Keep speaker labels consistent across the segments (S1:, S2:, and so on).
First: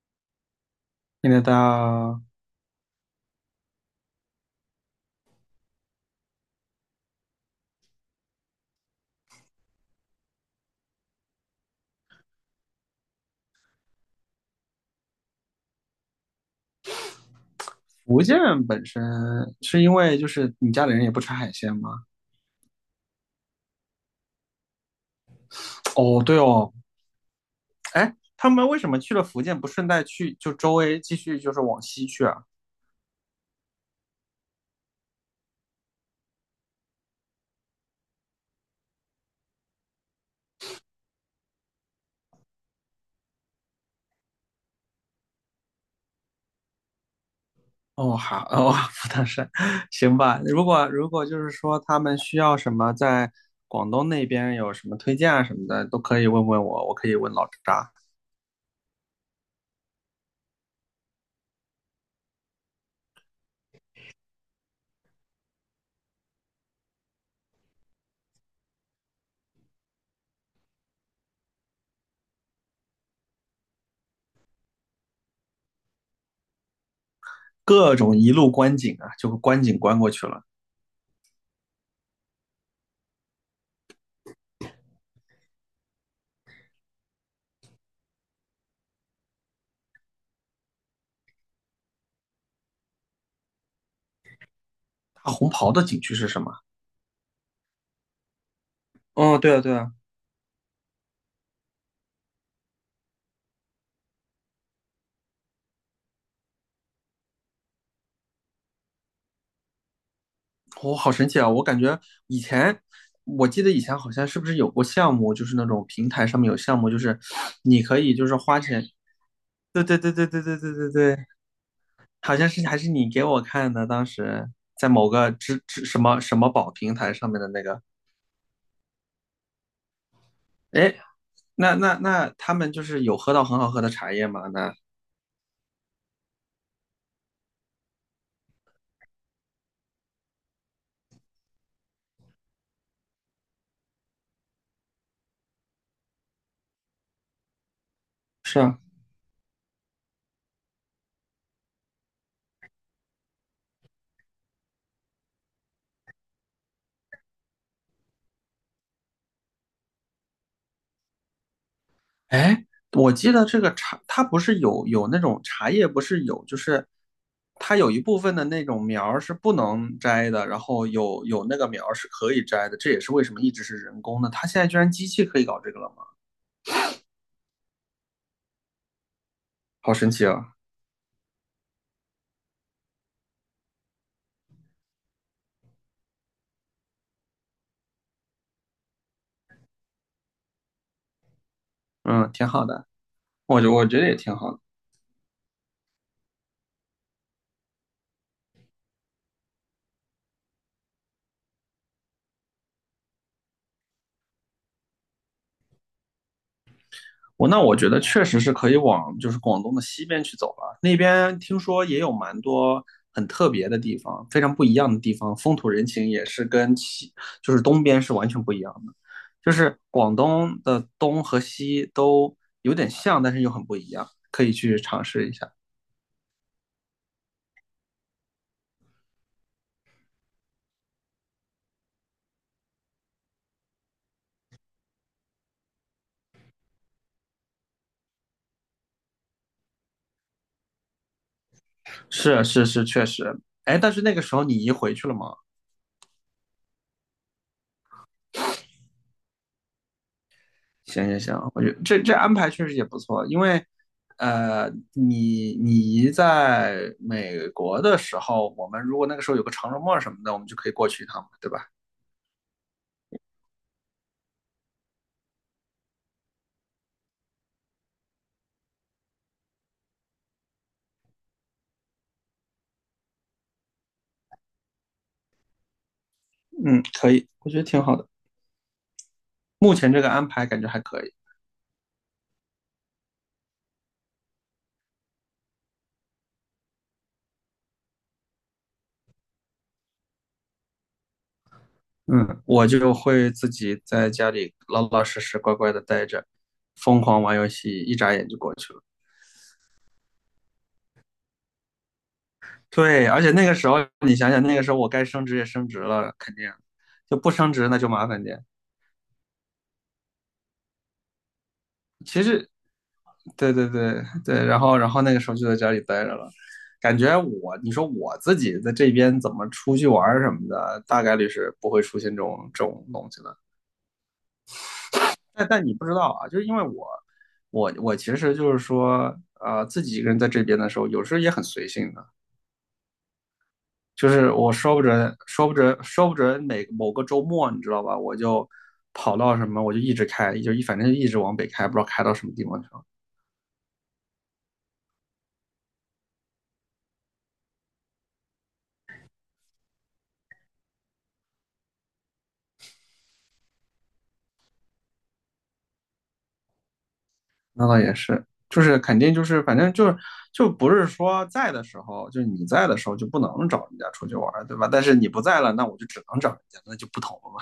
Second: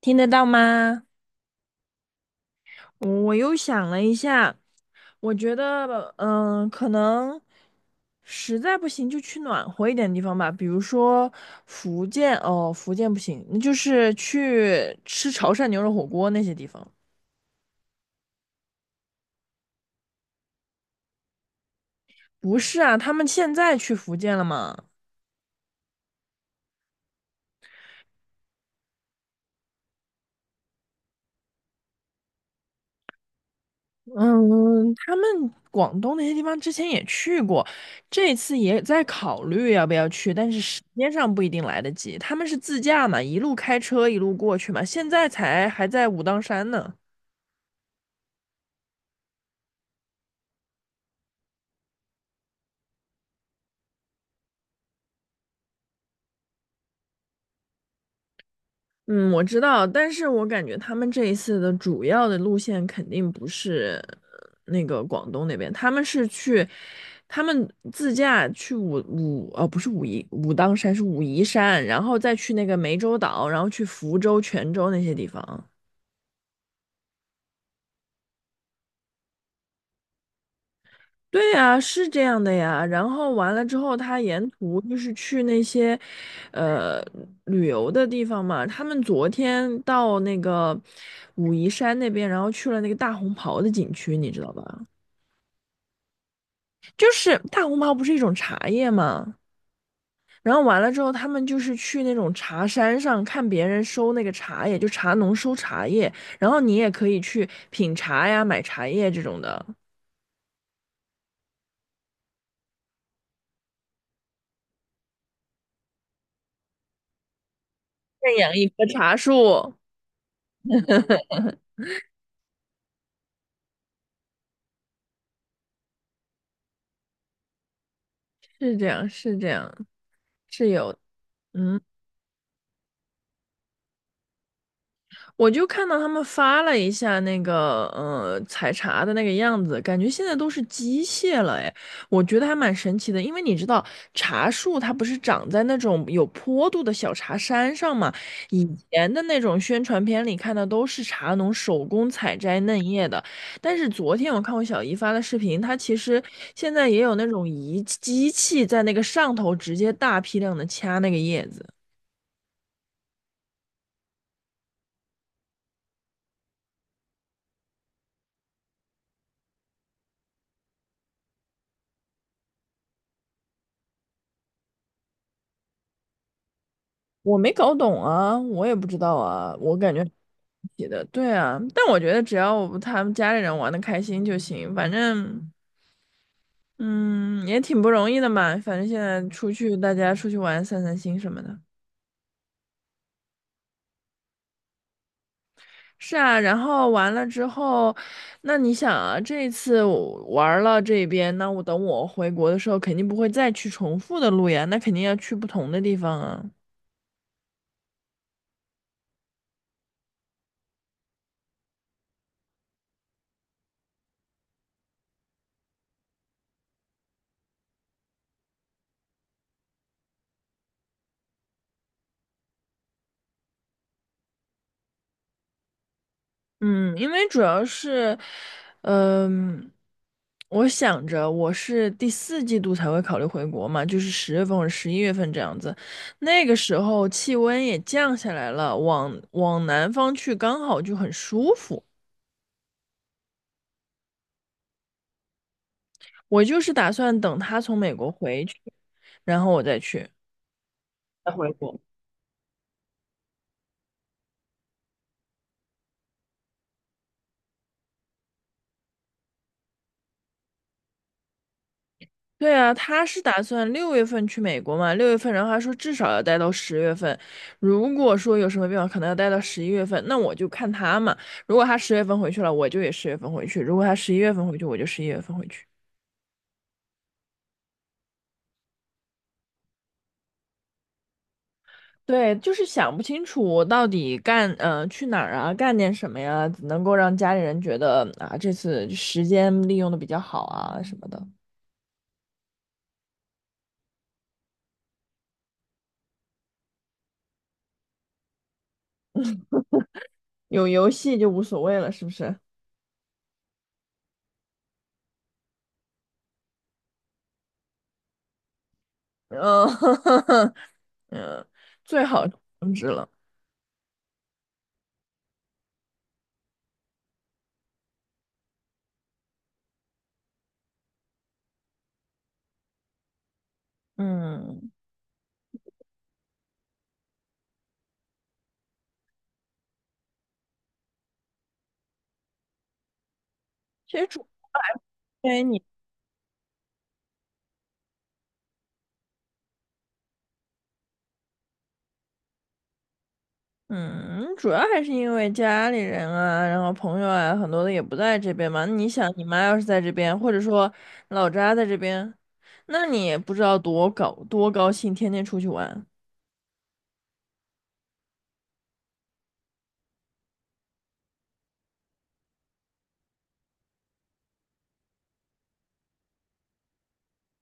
S1: 听得到吗？
S2: 现在到
S1: 我又想了一下，我觉得，可能实在不行就去暖和一点的地方吧，比如说福建，哦，福建不行，那就是去吃潮汕牛肉火锅那些地方。
S2: 福建本身是因为就是你家里人也不吃海鲜吗？
S1: 不是啊，他们现在去福建了吗？
S2: 哦，对哦，哎，他们为什么去了福建不顺带去就周围继续就是往西去啊？
S1: 嗯，他们广东那些地方之前也去过，这次也在考虑要不要去，但是时间上不一定来得及。他们是自驾嘛，一路开车一路过去嘛，现在才还在武当山呢。
S2: 哦，好，哦，福冈山，行吧。如果就是说他们需要什么在广东那边有什么推荐啊什么的，都可以问问我，我可以问老扎。
S1: 嗯，我知道，但是我感觉他们这一次的主要的路线肯定不是那个广东那边，他们是去，他们自驾去哦，不是武当山是武夷山，然后再去那个湄洲岛，然后去福州、泉州那些地方。
S2: 各种一路观景啊，就观景观过去了。
S1: 对呀，是这样的呀。然后完了之后，他沿途就是去那些，呃，旅游的地方嘛。他们昨天到那个武夷山那边，然后去了那个大红袍的景区，你知道吧？
S2: 大红袍的景区是什么？
S1: 就是大红袍不是一种茶叶嘛。
S2: 哦，对啊，对啊。
S1: 然后完了之后，他们就是去那种茶山上看别人收那个茶叶，就茶农收茶叶，然后你也可以去品茶呀、买茶叶这种的，
S2: 好神奇啊！我感觉以前，我记得以前好像是不是有过项目，就是那种平台上面有项目，就是你可以就是
S1: 认养
S2: 花
S1: 一
S2: 钱。
S1: 棵茶树。
S2: 对对对对对对对对对，好像是还是你给我看的，当时在某个支支什么什么宝平台上面的那个。
S1: 是这样，是这样，是
S2: 哎，
S1: 有。
S2: 那
S1: 嗯，
S2: 那那他们就是有喝到很好喝的茶叶吗？那
S1: 我就看到他们发了一下那个，采茶的那个样子，感觉现在都是机械了，哎，我觉得还蛮神奇的，因为你知道茶树它不是长在那种有坡度的小茶山上嘛，
S2: 是
S1: 以
S2: 啊。
S1: 前的那种宣传片里看的都是茶农手工采摘嫩叶的，但是昨天我看我小姨发的视频，它其实现在也有那种机器在那个上头直接大批量的掐那个叶子。
S2: 哎，我记得这个茶，它不是有那种茶叶，不是有，就是它有一部分的那种苗儿是不能摘的，然后有那个苗儿是可以摘的，这也是为什么一直是人工的。它现在居然机器可以搞这个了吗？
S1: 我没搞懂啊，我也不知道啊，我
S2: 好
S1: 感觉
S2: 神奇啊！
S1: 写的对啊，但我觉得只要他们家里人玩的开心就行，反正嗯也挺不容易的嘛，反正现在出去大家出去玩散散心什么的。
S2: 嗯，挺好的，我觉得也挺好的。
S1: 是啊，然后完了之后，那你想啊，这一次我玩了这边，那我等我回国的时候肯定不会再去重复的路呀，那肯定要去不同的地方啊。
S2: 那我觉得确实是可以往就是广东的西边去走了，那边听说也有蛮多很特别的地方，非常不一样的地方，风土人情也是就是东边是完全不一样的，就是广东的东和西都有点像，但是又很不一样，可以去尝试一下。
S1: 嗯，因为主要是，嗯、我想着我是第4季度才会考虑回国嘛，就是十月份或者十一月份这样子，那个时候气温也降下来了，往南方去刚好就很舒服。
S2: 是是是，确实。哎，但是那个时候你移回去了吗？
S1: 我就是打算等他从美国回去，然后我再去，
S2: 行行
S1: 再
S2: 行，
S1: 回
S2: 我觉得
S1: 国。
S2: 这安排确实也不错，因为，呃，你姨在美国的时候，我们如果那个时候有个长周末什么的，我们就可以过去一趟嘛，对吧？
S1: 对啊，他是打算六月份去美国嘛？六月份，然后他说至少要待到十月份。如果说有什么变化，可能要待到十一月份，那我就看他嘛。如果他十月份回去了，我就也十月份回去；如果他十一月份回去，我就十一月份回去。
S2: 嗯，可以，我觉得挺好的。目前这个安排感觉还可以。
S1: 对，就是想不清楚我到底干，去哪儿啊，干点什么呀，能够让家里人觉得啊，这次时间利用的比较好啊什么的。
S2: 嗯，我就会自己在家里老老实实乖乖的待着，疯狂玩游戏，一眨眼就过去了。
S1: 有游戏就无所谓了，是不是？
S2: 对，而且那个时候你想想，那个时候我该升职也升职了，肯定就不升职那就麻烦点。
S1: 嗯，嗯，最
S2: 其
S1: 好
S2: 实
S1: 终止了。
S2: 对对对对，然后那个时候就在家里待着了，感觉我你说我自己在这边怎么出去玩儿什么的，大概率是不会出现这种东西的。
S1: 嗯，
S2: 但你不知道啊，就是因为我其实就是说，自己一个人在这边的时候，有时候也很随性的，
S1: 其实
S2: 就是我说不准
S1: 对
S2: 说不
S1: 你，
S2: 准说不准某个周末，你知道吧，我就跑到什么我就一直开，反正就一直往北开，不知道开到什么地方去了。
S1: 嗯，主要还是因为家里人啊，然后朋友啊，很多的也不在这边嘛。你想，你妈要是在这边，或者说老家在这边，那你也不知道多高兴，天天出去玩。
S2: 那倒也是，就是肯定就是反正就是就不是说在的时候，就你在的时候就不能找人家出去玩儿，对吧？但是你不在了，那我就只能找人家，那就不同了嘛。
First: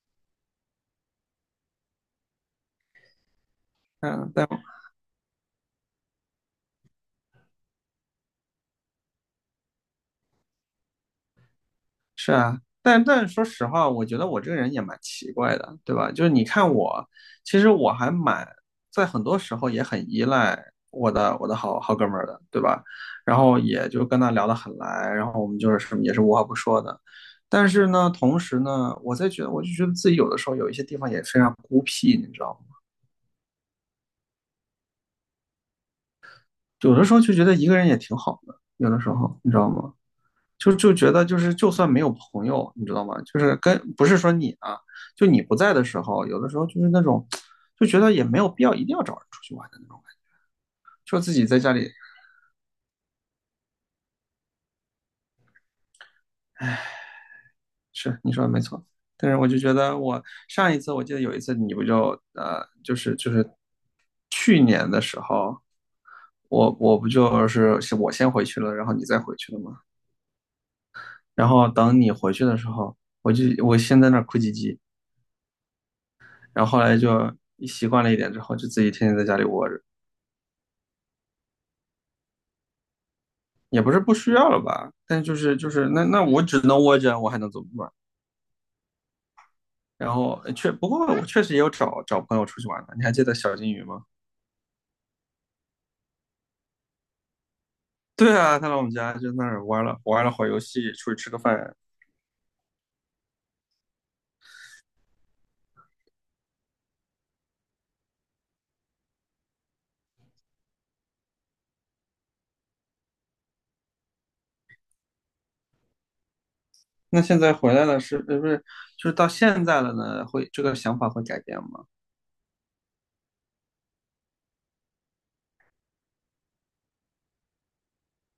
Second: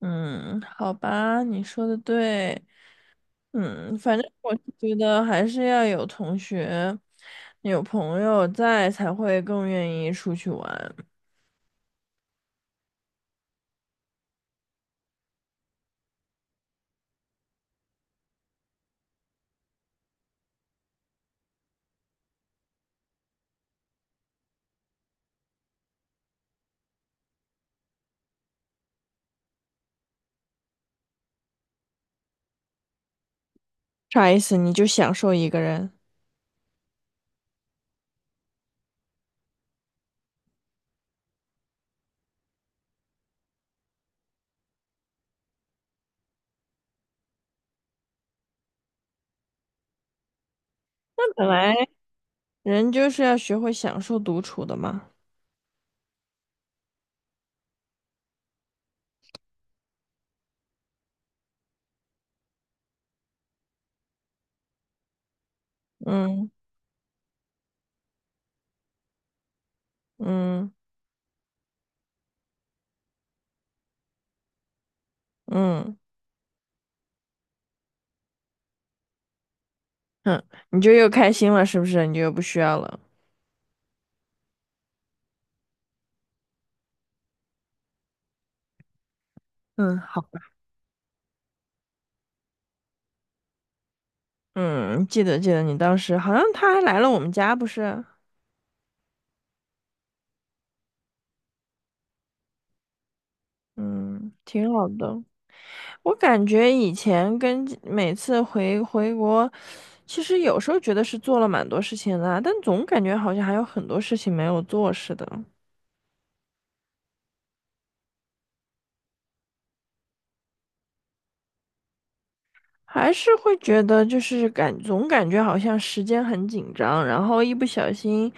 S1: 嗯，好吧，你说的对。嗯，反正
S2: 嗯，但
S1: 我是觉得还是要有同学、有朋友在，才会更愿意出去玩。
S2: 是啊，但说实话，我觉得我这个人也蛮奇怪的，对吧？就是你看我，其实我还蛮在很多时候也很依赖我的好哥们儿的，对吧？然后也就跟他聊得很来，然后我们就是什么也是无话不说的。但是呢，同时呢，我就觉得自己有的时候有一些地方也非常孤僻，你知道吗？
S1: 啥意思？你就享受一个人？
S2: 有的时候就觉得一个人也挺好的，有的时候你知道吗？就觉得就是就算没有朋友，你知道吗？就是跟不是说你啊，就你不在的时候，有的时候就是那种就觉得也没有必要一定要找人出去玩的那种感觉就
S1: 那
S2: 自己
S1: 本
S2: 在家
S1: 来
S2: 里
S1: 人就是要学会享受独处的嘛。
S2: 是你说的没错。但是我就觉得我上一次我记得有一次你不就就是去年的时候，
S1: 嗯
S2: 我不就是我先回去了，然后你再回去了吗？
S1: 嗯
S2: 然后等你回去的时候，我先在那儿哭唧唧，
S1: 嗯
S2: 然后后来就习惯了一点之后，就自己天天在家里窝着。
S1: 嗯，你就又开心了，是不是？你就又不需要了。
S2: 也不是不需要了吧，但就是那我只能窝着，我还能怎么办？
S1: 嗯，
S2: 然
S1: 好，
S2: 后不过我确实也有找找朋友出去玩的，你还记得小金鱼吗？
S1: 嗯，记得记得，你当时好像他还来了我们家，不是？
S2: 对啊，他来我们家就那儿玩了会儿游戏，出去吃个饭。
S1: 嗯，挺好的。我感觉以前跟每次回国，其实有时候觉得是做了蛮多事情的啊但总感觉好像还有很多事情没有做似的。
S2: 那现在回来了不是就是到现在了呢？会这个想法会改变吗？
S1: 还是会觉得就是总感觉好像时间很紧张，然后一不小心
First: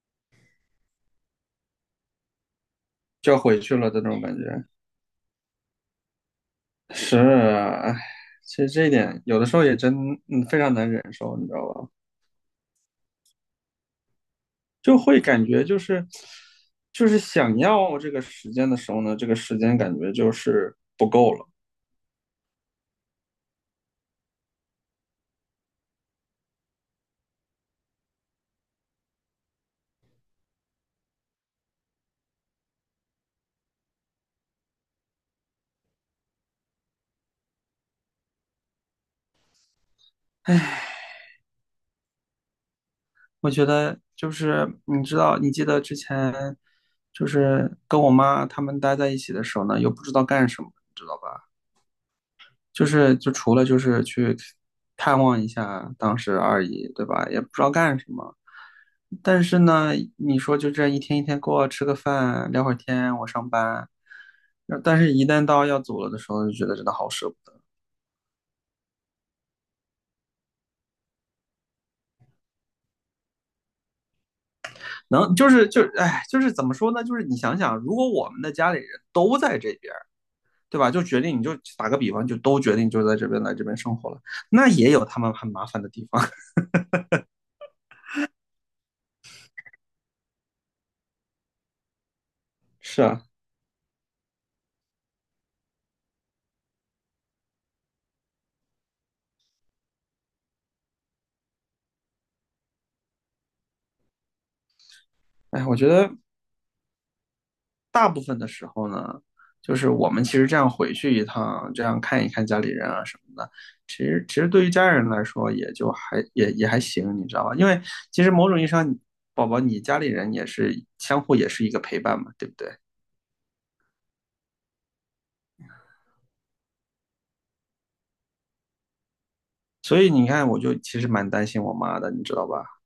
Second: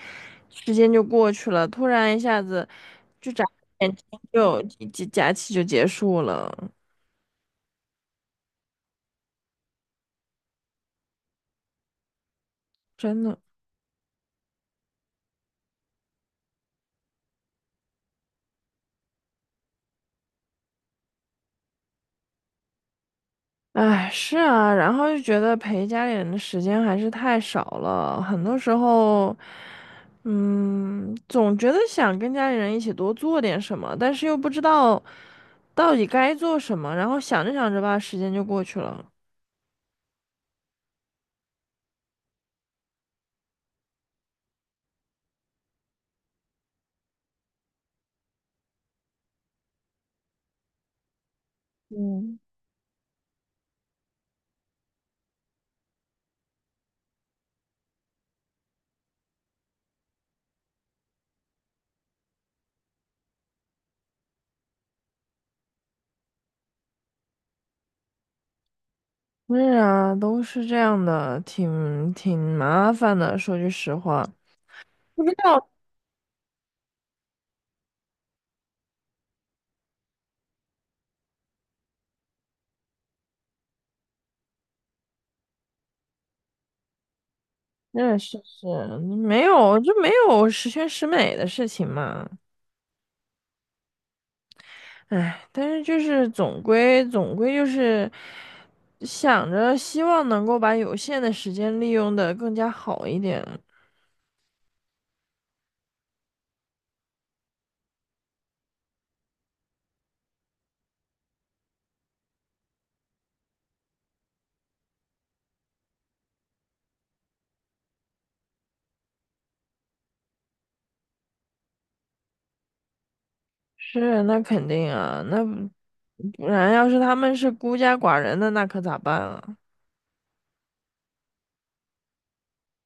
S1: 时间就过去了，突然一下子就
S2: 就要
S1: 眨
S2: 回去了
S1: 眼
S2: 的
S1: 睛
S2: 那种感
S1: 就
S2: 觉。
S1: 假期就结束了，
S2: 是啊，唉，其实这一点有的时候也真非常难忍受，你知道吧？
S1: 真的。
S2: 就会感觉就是想要这个时间的时候呢，这个时间感觉就是不够了。
S1: 哎，是啊，然后就觉得陪家里人的时间还是太少了，很多时候，总觉得想跟家里人一起多做点什么，但是又不知道到底该做什么，然后想着想着吧，时间就过去了。
S2: 哎，我觉得就是你知道，你记得之前就是跟我妈他们待在一起的时候呢，又不知道干什么，你知道吧？就是除了就是去探望一下当时二姨，对吧？也不知道干什么。但是呢，你说就这一天一天过，吃个饭，聊会儿天，我上班。但是，一旦到要走了的时候，就觉得真的好舍不得。
S1: 是啊，都是这样的，挺麻烦的。说句实话，不知
S2: 能就是
S1: 道，
S2: 就是，哎，就是怎么说呢？就是你想想，如果我们的家里人都在这边，对吧？就决定你就打个比方，就都决定就在这边来这边生活了，那也有他们很麻烦的地方。
S1: 嗯，是是，没有，就没有十全十美的事情嘛。
S2: 是啊，
S1: 唉，但是就是总归就是想着希望能够把有限的时间利用的更加好一点。
S2: 哎，我觉得大部分的时候呢，就是我们其实这样回去一趟，这样看一看家里人啊什么的，其实对于家人来说也就还也还行，你知道吧？因为其实某种意义上，宝宝你家里人也是相互也是一个陪伴嘛，对不对？
S1: 是，那肯定啊，那不然要是他们是孤家寡人的，那可咋办啊？
S2: 所以你看，我就其实蛮担心我妈的，你知道吧？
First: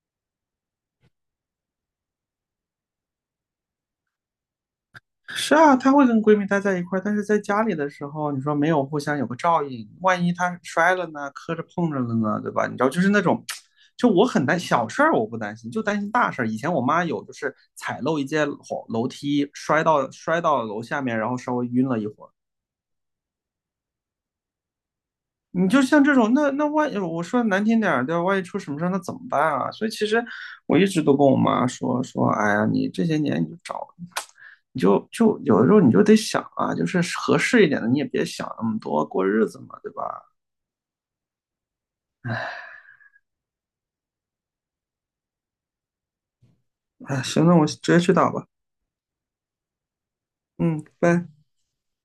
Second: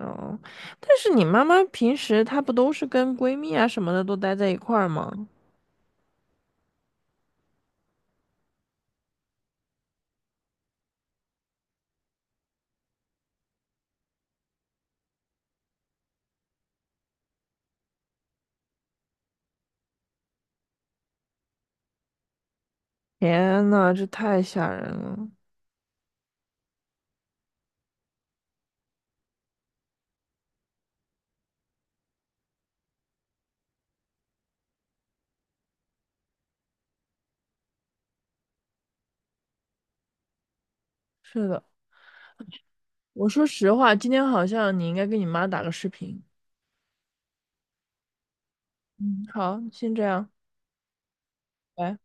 S1: 哦，但是你妈妈平时她不都是跟闺蜜啊什么的都待在一块儿吗？
S2: 是啊，她会跟闺蜜待在一块儿，但是在家里的时候，你说没有互相有个照应，万一她摔了呢，磕着碰着了呢，对吧？你知道，就是那种，就我很担小事儿，我不担心，就担心大事儿。以前我妈有就是踩漏一阶楼梯，摔到楼下面，然后稍微晕了一会儿。
S1: 天呐，这太吓人了。
S2: 你就像这种，那万一我说难听点儿，对吧？万一出什么事儿，那怎么办啊？所以其实我一直都跟我妈说说，哎呀，你这些年你就有的时候你就得想啊，就是合适一点的，你也别想那么多，过日子嘛，对吧？
S1: 是的，我说实话，今天好像你应该跟你妈打个视频。
S2: 哎，行，那我直接去打吧。
S1: 嗯，好，先这样，
S2: 嗯，拜。
S1: 拜。